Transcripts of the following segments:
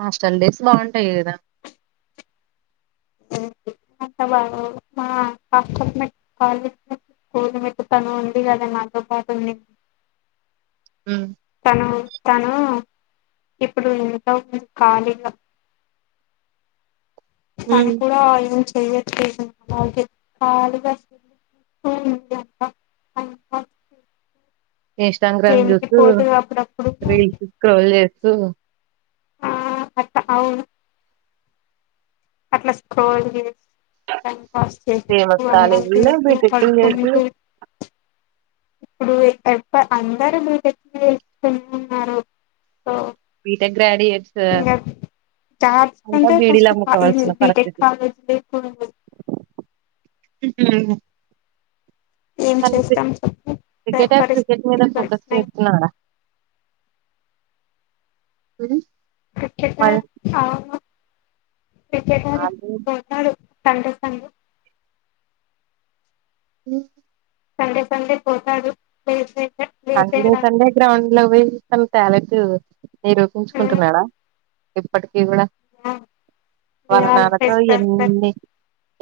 Hostel days బాగుంటాయి కదా [inaudible] hostel mate college mate తను ఉంది కదా నాతో పాటి ఉనింది తను త హ్మ్ ఇప్పుడు ఎంతంది ఖాళీగా తను ఉమ్ కూడా ఎమ్ చే ఎమ్ చేయలేదు [unintelligible] ఖాళీగా సెల్ చూస్తూ ఉంది అంట [unintelligible] ఇన్స్టాగ్రామ్ చేనికి చూస్తూ పోతది అప్పుడప్పుడు రీల్స్ స్క్రోల్ చేస్తూ ఆ అట్లా అవును అట్లా స్క్రోల్ చేస్ ఫస్ట్ ఫేమస్ నువ్వు అన్నం కాలేజీల్లో తినేసి బీటెక్ చేసి పడుకోనింటే ఇప్పుడు ఎప్ప ఎప్ప అందరు బీటెక్ లే చేస్తున్నారు సో బీటెక్ గ్రాడ్యుయేట్స్ ఇంగెం జాబ్స్ అంతా కంటే బీడీలు అమ్ముకోవాల్సిన బీటెక్ పరిస్థితి కాలేజెస్ ఎక్కువ ఉన్నాయి కానీ చెప్పు క్రికెట్ ఆ క్రికెట్ పరిస్థితులు మీద ఇట్లా ఫోకస్ వచ్చినాయి చేస్తున్నడా అ గుచ్చుతారు చానా [unintelligible] ఆలు పోతాడు సంటే పండు హ్మ్ సండే సండే పోతాడు లేట్ గా సండే సండే గ్రౌండ్ లో పోయి తన టాలెంటూ నిరూపించుకుంటున్నాడా ఇప్పుడు ఈ కూడా వాళ్ళ నాన్న తో ఎన్ని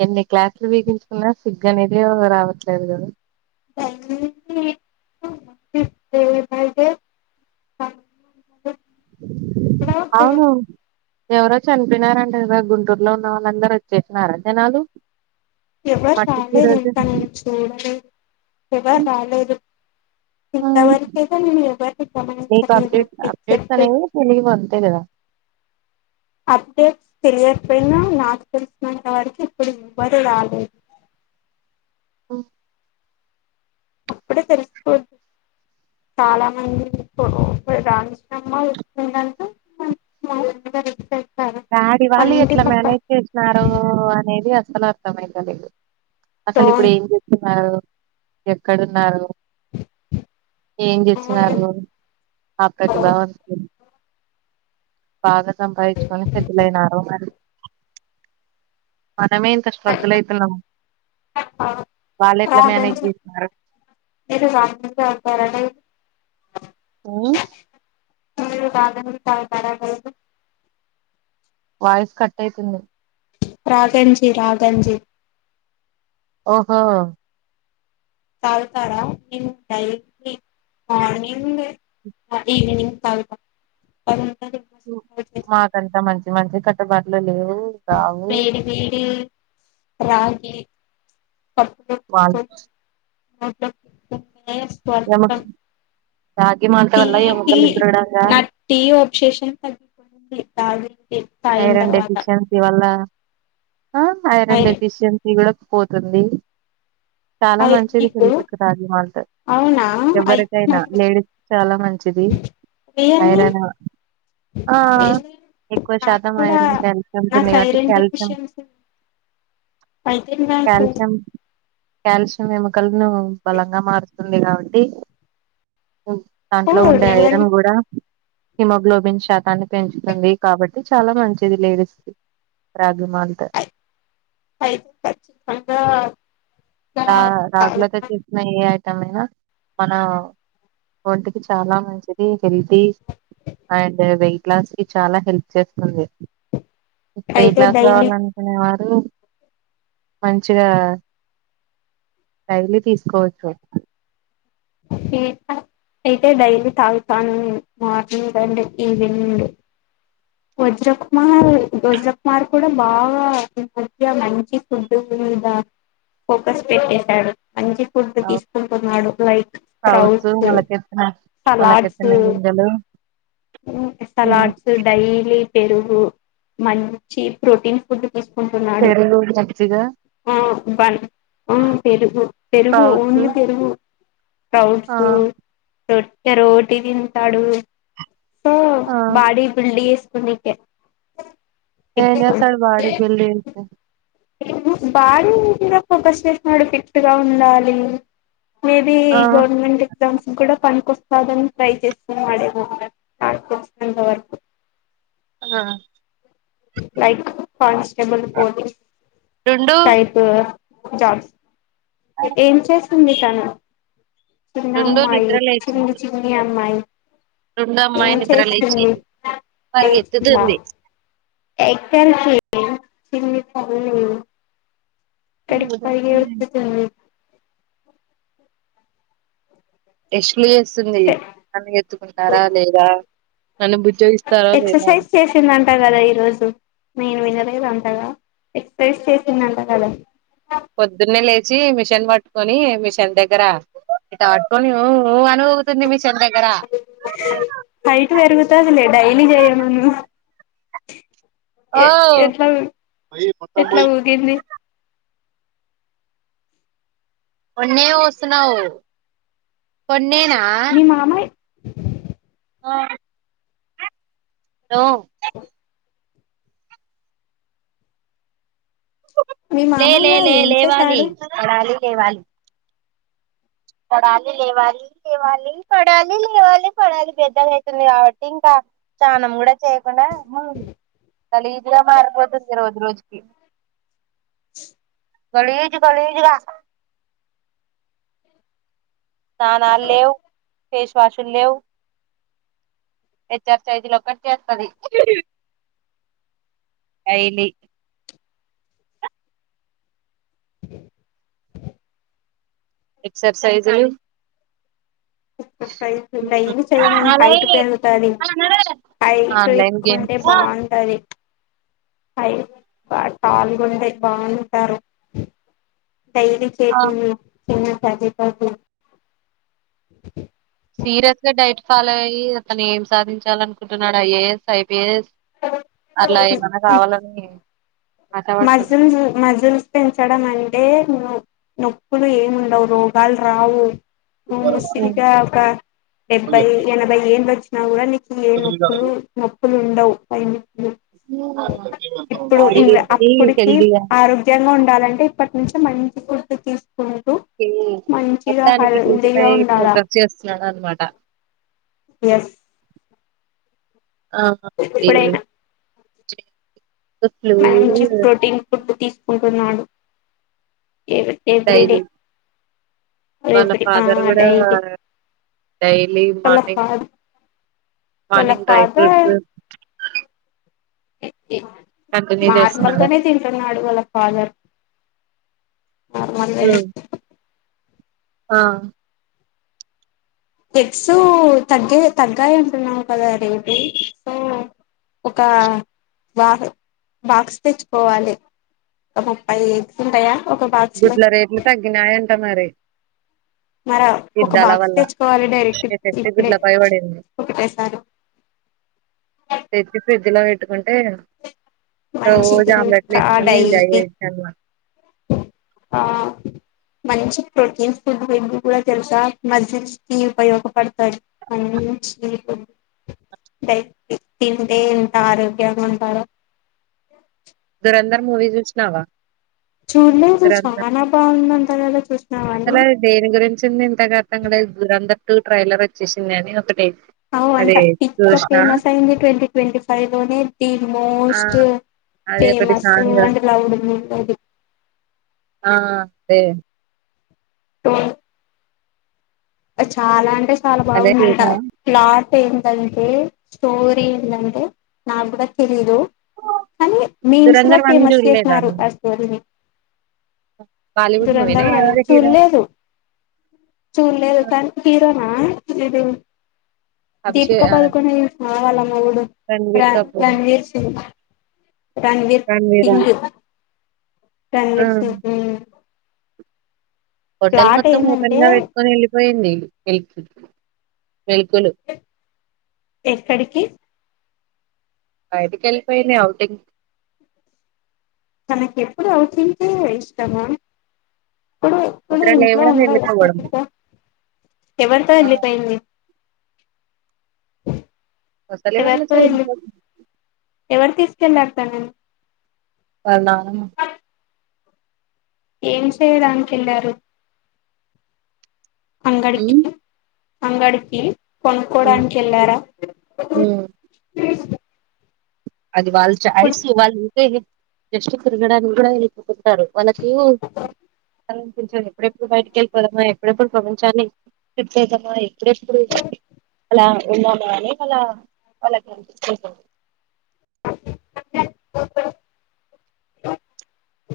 ఎన్ని క్లాసులు పిగించుకున్నా సిగ్ అనేది రావట్లేదు కదా టైం లిమిట్ ను ఇప్పు రేపు అయితే [unintelligible] అవును ఎవరో చనిపోయినారు అంట కదా గుంటూరులో ఉన్న వాళ్ళందరూ వచ్చేసినారా జనాలు ఎవరు మట్టికి ఈ రాలేదు రోజు ఇంకా నేను చూడలేదు ఎవరు రాలేదు ఇంతవరకుతె నేను ఎవరి ని మీకు అప్డేట్ అప్డేట్స్ అనేవి తెలియవు అంతే కదా అప్డేట్స్ తెలియకపోయినా నాకు తెలిసినంత వరకు ఇప్పుడు ఎవ్వరు రాలేదు ఓ అప్పుడే తెలుసుకోద్దు చాలా మంది రాినమ్మ వచ్చ మా [unintelligible] డాడీ వాళ్ళు ఎట్లా మేనేజ్ చేసినారో అనేది అస్సల అర్థమైతలేదు అసలు ఇప్పుడు డోంట్ ఏం చెస్తున్నారు ఎక్కడున్నారు ఏం చేస్తున్నారు ఆ ప్రతిభా బాగా సంపాదించుకొని సెటిల్ అయినారో మరి మనమే ఇంత స్ట్రగుల్ అయితున్నాము వాళ్ళు ఎట్లా మేనేజ్ రాగంజి చేస్తున్నారు మీరు రాగంజి తాగుతారా లేదు [unintelligible] వాయిస్ కట్ అయితుంది రాఘంజీ రాఘంజీ ఒహో తగుతారా నెను డైలీ మార్నింగ్ ఈవినింగ్ తాగుతా ఉంటది మాకంతా మంచి మంచి కట్టుబాట్లు లేవు రావు వేడి వేడి రాగి ప వాల్ ఓక [unintelligible] ఎమ నయస్వర్థం రాగి మంట టీ వల్ల టీ ఎముకలు దృఢంగా నా టీ ఆబ్సేషన్ తగ్గిపోయింది తా ఐరన్ డెఫిషియన్సీ వల్ల ఆ ఐరన్ అయి డఫిషియన్సీ గుడ పోతుంది చాలా అయి మంచిది నీకు హెల్త్ కి రాగి మాల్ట్ అవునా అయితే ఎవరికైనా నాకు లేడీస్ కి చాలా మంచి చేసింది రియల్లీ ఐరెన్ రియల్లీ ఎక్కువ ఎక్కువ నాకు శాతం కూడా ఐరన్ కాల్షియం ఉంటుంది నాకు కాబట్టి ఐరన్ కాల్షియం డెఫిషియన్సీ అయితే నాకు కాల్షియం కాల్షియం ఎమకల్ నువు బలంగా మారు ఉంటుంది కాబట్టి దాంట్లో ఉండే ఐరన్ రిజల్ట్ కూడా హిమోగ్లోబిన్ శాతాన్ని పెంచుతుంది కాబట్టి చాలా మంచిది లేడీస్ కి మాల్ట్ కచ్చితంగా ఆ రాగులైతే తెచ్చిన ఐట అయినా మన ఒంటికి చాలా మంచి హెల్త్య్ అండ్ వెయిట్ లాస్ కి చాలా హెల్ప్ చేస్తుంది వెయిట్ అయితే లాస్ డైలీ కావాలనుకునే వాళ్ళు మంచిదే కదా డైలీ తీసుకోవచ్చు అయితే డైలీ తాగుతాను morning and evening Vajrakumar Vajrakumar కూడా బాగా ఈ మధ్య మంచి ఫుడ్ మీద ఫోకస్ పెట్టేశాడు మంచి ఫుడ్ తీసుకుంటున్నాడు లైక్ స్ప్రౌట్స్ సలాడ్స్ మొలకెత్తిన గింజలు సలాడ్స్ డైలీ పెరుగు మంచి ప్రోటీన్ ఫుడ్డు తీసుకుంటున్నాడు పెరుగు మజ్జిగ పెరుగు పెరుగు స్ప్రౌట్స్ ఓన్లీ పెరుగు ఆ స్కౌట్స్ రొట్ట రోటి తింటాడు సో ఆ బాడీ ఎస్కునేకే ఎంజేస్తాడు బాడీబిల్డింగ్ అంటే బాడీ మీద ఫోకస్ చేసినాడు ఫిట్గా ఉండాలి మేబీ ఆ ఈ గవర్నమెంట్ ఎగ్జామ్స్ కూడా పనికొస్తా దాని ఫ్రై చేస్కునేవాడేమో వాడికి వచ్చినంత వరకు ఆ లైక్ [unintelligible] బల్ పోడీ రెండు టైపు జాబ్స్ ఏం చేస్తుంది తను చిన్న రెండు అమ్మాయి చిన్ని చిన్న అమ్మాయి రెండొ ఏం అమ్మాయి నిద్ర లేచి చేస్తుంది లేచిందా పరిగెత్తుతుంది [unintelligible] చిన్ని తల్లి కడి పరుగేట్టుతుంది ఎష్ ప్లేసుంది నన్ను ఎత్తుకుంటారా? లేదా. నన్ను బుజ్జోగిస్తారా లేదా ట కదా ఈ రోజు నేను వినలేదు అంతగా ఎక్ససైజ్ చేసింది అంట కదా. పొద్దున్నే లేచి మిషన్ పట్టుకొని మిషన్ దగ్గర ఇట పట్టుకొని ఉ ఉ అన్ హైట్ పెరుగుతదిలే డైలీ చేయమను ఎ ఓ ఎట్లా ఊగి ఎట్లా ఊగింది? ఉన్నే వొస్తున్నవ్ కొన్ నేనా మీ మామయ్య ఆ నో మీ లే లే మామయ్య లే ఏం లేవాలి చేశాడు పడాలి లే వాలి పడాలి లేవాలి లేవాలి పడాలి లేవాలి పడాలి పెద్దగా అవుతుంది కాబట్టి ఇంకా చానా మూడచే కుండా గలీజ్ గా మారిపోతుంది రోజు రోజు కి గలీజ్ గలీజ్ గా తానాల్ లేేవు ఫేష్ వాషుల్ లేవు హెచ్ఆర్ సైగిల్ ఒక్కట్ చేస్తది డైలీ ఎక్సర్సైజ్ ఎక్సర్సైజ్ డైలీ చెయ్యమను హైట్ పెరుగుతది. హైట్ ఆన్లైన్ ఎక్కుంటే గేమ్స్ బాగుంటది. హై బా టాల్ గుంటే బాగుంటారు. డైలీ చేపియ్యూ కింద పడి పడి సీరియస్ గా డైట్ ఫాలో అయ్యి అతను ఏం సాధించాలనుకుంటున్నాడు. ఐఏఎస్, ఐపీఎస్ అట్లా ఏమన్నా కావాలని మజిల్స్ మజిల్స్ పెంచడం అని టే నొప్ నొప్పులు ఏం ఉండవు రోగాలు రావు. నూ ముసిలిగా ఆశపడుతున్నాడా ఒక డెబ్బై ఎనభై ఏన్లూ వచ్ నా కూడా నిక్ కి ఏ నొప్పులు నొప్పులు ఉండవు. పైన్ది అడిగి ఇప్పుడికి ఆరోగ్యంగ ఉండాలంటే ఇప్పుడు టి నుంచె మంచి ఫుడ్ తీన్ కి మొత్తానికి హెల్త్ పై హెల్దీగా ఉండాలా ఫోకస్ చేస్తున్నాడు అనమాట ఎస్ ఇప్పుడైనా అవునండ మంచి ప్రోటీన్ ఫుడ్ తీస కొంటున్నాడు ఇకా ఎవ్రీడే డైలీ వాళ్ళ ఎవ్రీ ఆ ఫాదర్ కూడా డైలీ డైలీ వాళ్ళ మార్నింగ్ ఫా వాళ్ళ మార్నింగ్ డ్రై ఫ్రూట్స్ ఫాదర్ ఎ ఏ కంటిన్యూ చేస్తున్నాడు మార్మల్గానే తింటున్నాడు వాళ్ళ ఫాదర్ అవున్లె ఆ ఎగ్స్ తగ్గ తగ్గాయి ఉంటున్నాము కదా రేటు సో ఒక బా బాక్స్ తెచ్చుకోవాలె ఒక ముప్పై ఎగ్స్ ఉంటయా గుడ్ల రేట్లు తగ్గినాయంట మరి మరి ఒక యుద్ధాల బాక్స్ వల్ల తెచ్చుకోవాలె డైరెక్ట్ ఎఫెక్ట్ ఇప్పుడే గుడ్లపై పడింది ఒకటే సారి ఇందులో ఎట్టుకుంటే మంచిది జాంబలేట్లి ఇంకా కొనీ ఎన్ జాయ్ డైలీ జేస్తున్నాడన మాట ఆ మంచి ప్రోటీన్స్ ఫుడ్ ఇ కూడా తెలుసా మజిస్ి ఉపయోగపడతారు మంచి ై తింటే ఎంత ఆరోగ్యంగా ఉంటారో ంద మూవీ జూసినావ చూడ్లేదు చాన బాగుందంటగా అసలు చూసినావాన్ని అది దేని కుట్టూ ట్రైలర్ వచ్చేసింది అని ఒకటి అవు అంట అదే పిక్చ చూసినా ఫేమస్ అయింది ట్వంటీ ట్వంటీ ఫైవ్ లోనే ది ఆ మోస్ట్ అదే ఒకటి ఫేమస్ సాంగ్ వడ్నికి లవ్ ఉడుది ఆ డె తొ చాల అంటే చాల అదే బాగుందంట చూసా క్లాత్ ఏంటంటే స్టోరీ ఏంటంటే నాక్ కూడా తెలీదు కానీ మీమ్స్ లో దురంధర్ వన్ ఫేమస్ చూడలేదా చేసినారు నువ్వు అ స్టోరీని బాలీవుడ్ మూవీనా దురంధర్ వన్ ఎవరు హీరో చూల్లేదు చూల్లేదు. హీరో నా ఇది అభిషే దీపిక ఆ పదుకొనే వాల మొగుడు ర రణ్వీర్ కపూర్ రణ్వీర్ సింగ్ రణ్వీర్ రణ్వీరా సింగ్ ఆ రణ్వీర్ సింగ్ హోటల్ ప్లాట్ మొత్తం ఓపెన్ ఏంటంటే గా పెట్టుకొని వెళ్లి పోయింది వెల్కులు ఎక్కడికి బయటికి వెళ్ళిపోయింది ఔటింగ్. ఆమెకి ఎప్పుడు ఔటింగే ఇష్టమా ఎప్పుడు ఎప్పుడు నిద్ర ఇంట్లో లేవడం ఉండదు అసలు వెళ్ళిపోవడం తెలుసా ఎవరితో ఆ వెళ్ళిపోయింది వస్తలేవు ఎవరితో [unintelligible] వెళ్ళి ఇంట్లోకి ఎవరు తీసుకెళ్లారు తనని వాళ్ల నాన్న ఏం చేయడానికి వెళ్ళారు. అంగడికి ఉమ్ అంగడికి ఉమ్ కొనుక్కోడానికి వెళ్లారా. ఉమ్ అది వాళ్ళ చాయిస్ వాళ్ళు లేదు జస్ట్ తిరగాడానికి కూడా [inaudible] అంటరు వాళ్లకు అనిపించదు. ఎప్పుడెప్పుడు బయటికి వెళ్ళిపోదామా, ఎప్పుడెప్పుడు ప్రపంచాన్ని చుట్టేద్దామా, ఎప్పుడెప్పుడు అలా ఉందామా అని వాళ్ల వాళ్ళకు అనిపిస్తుంటది.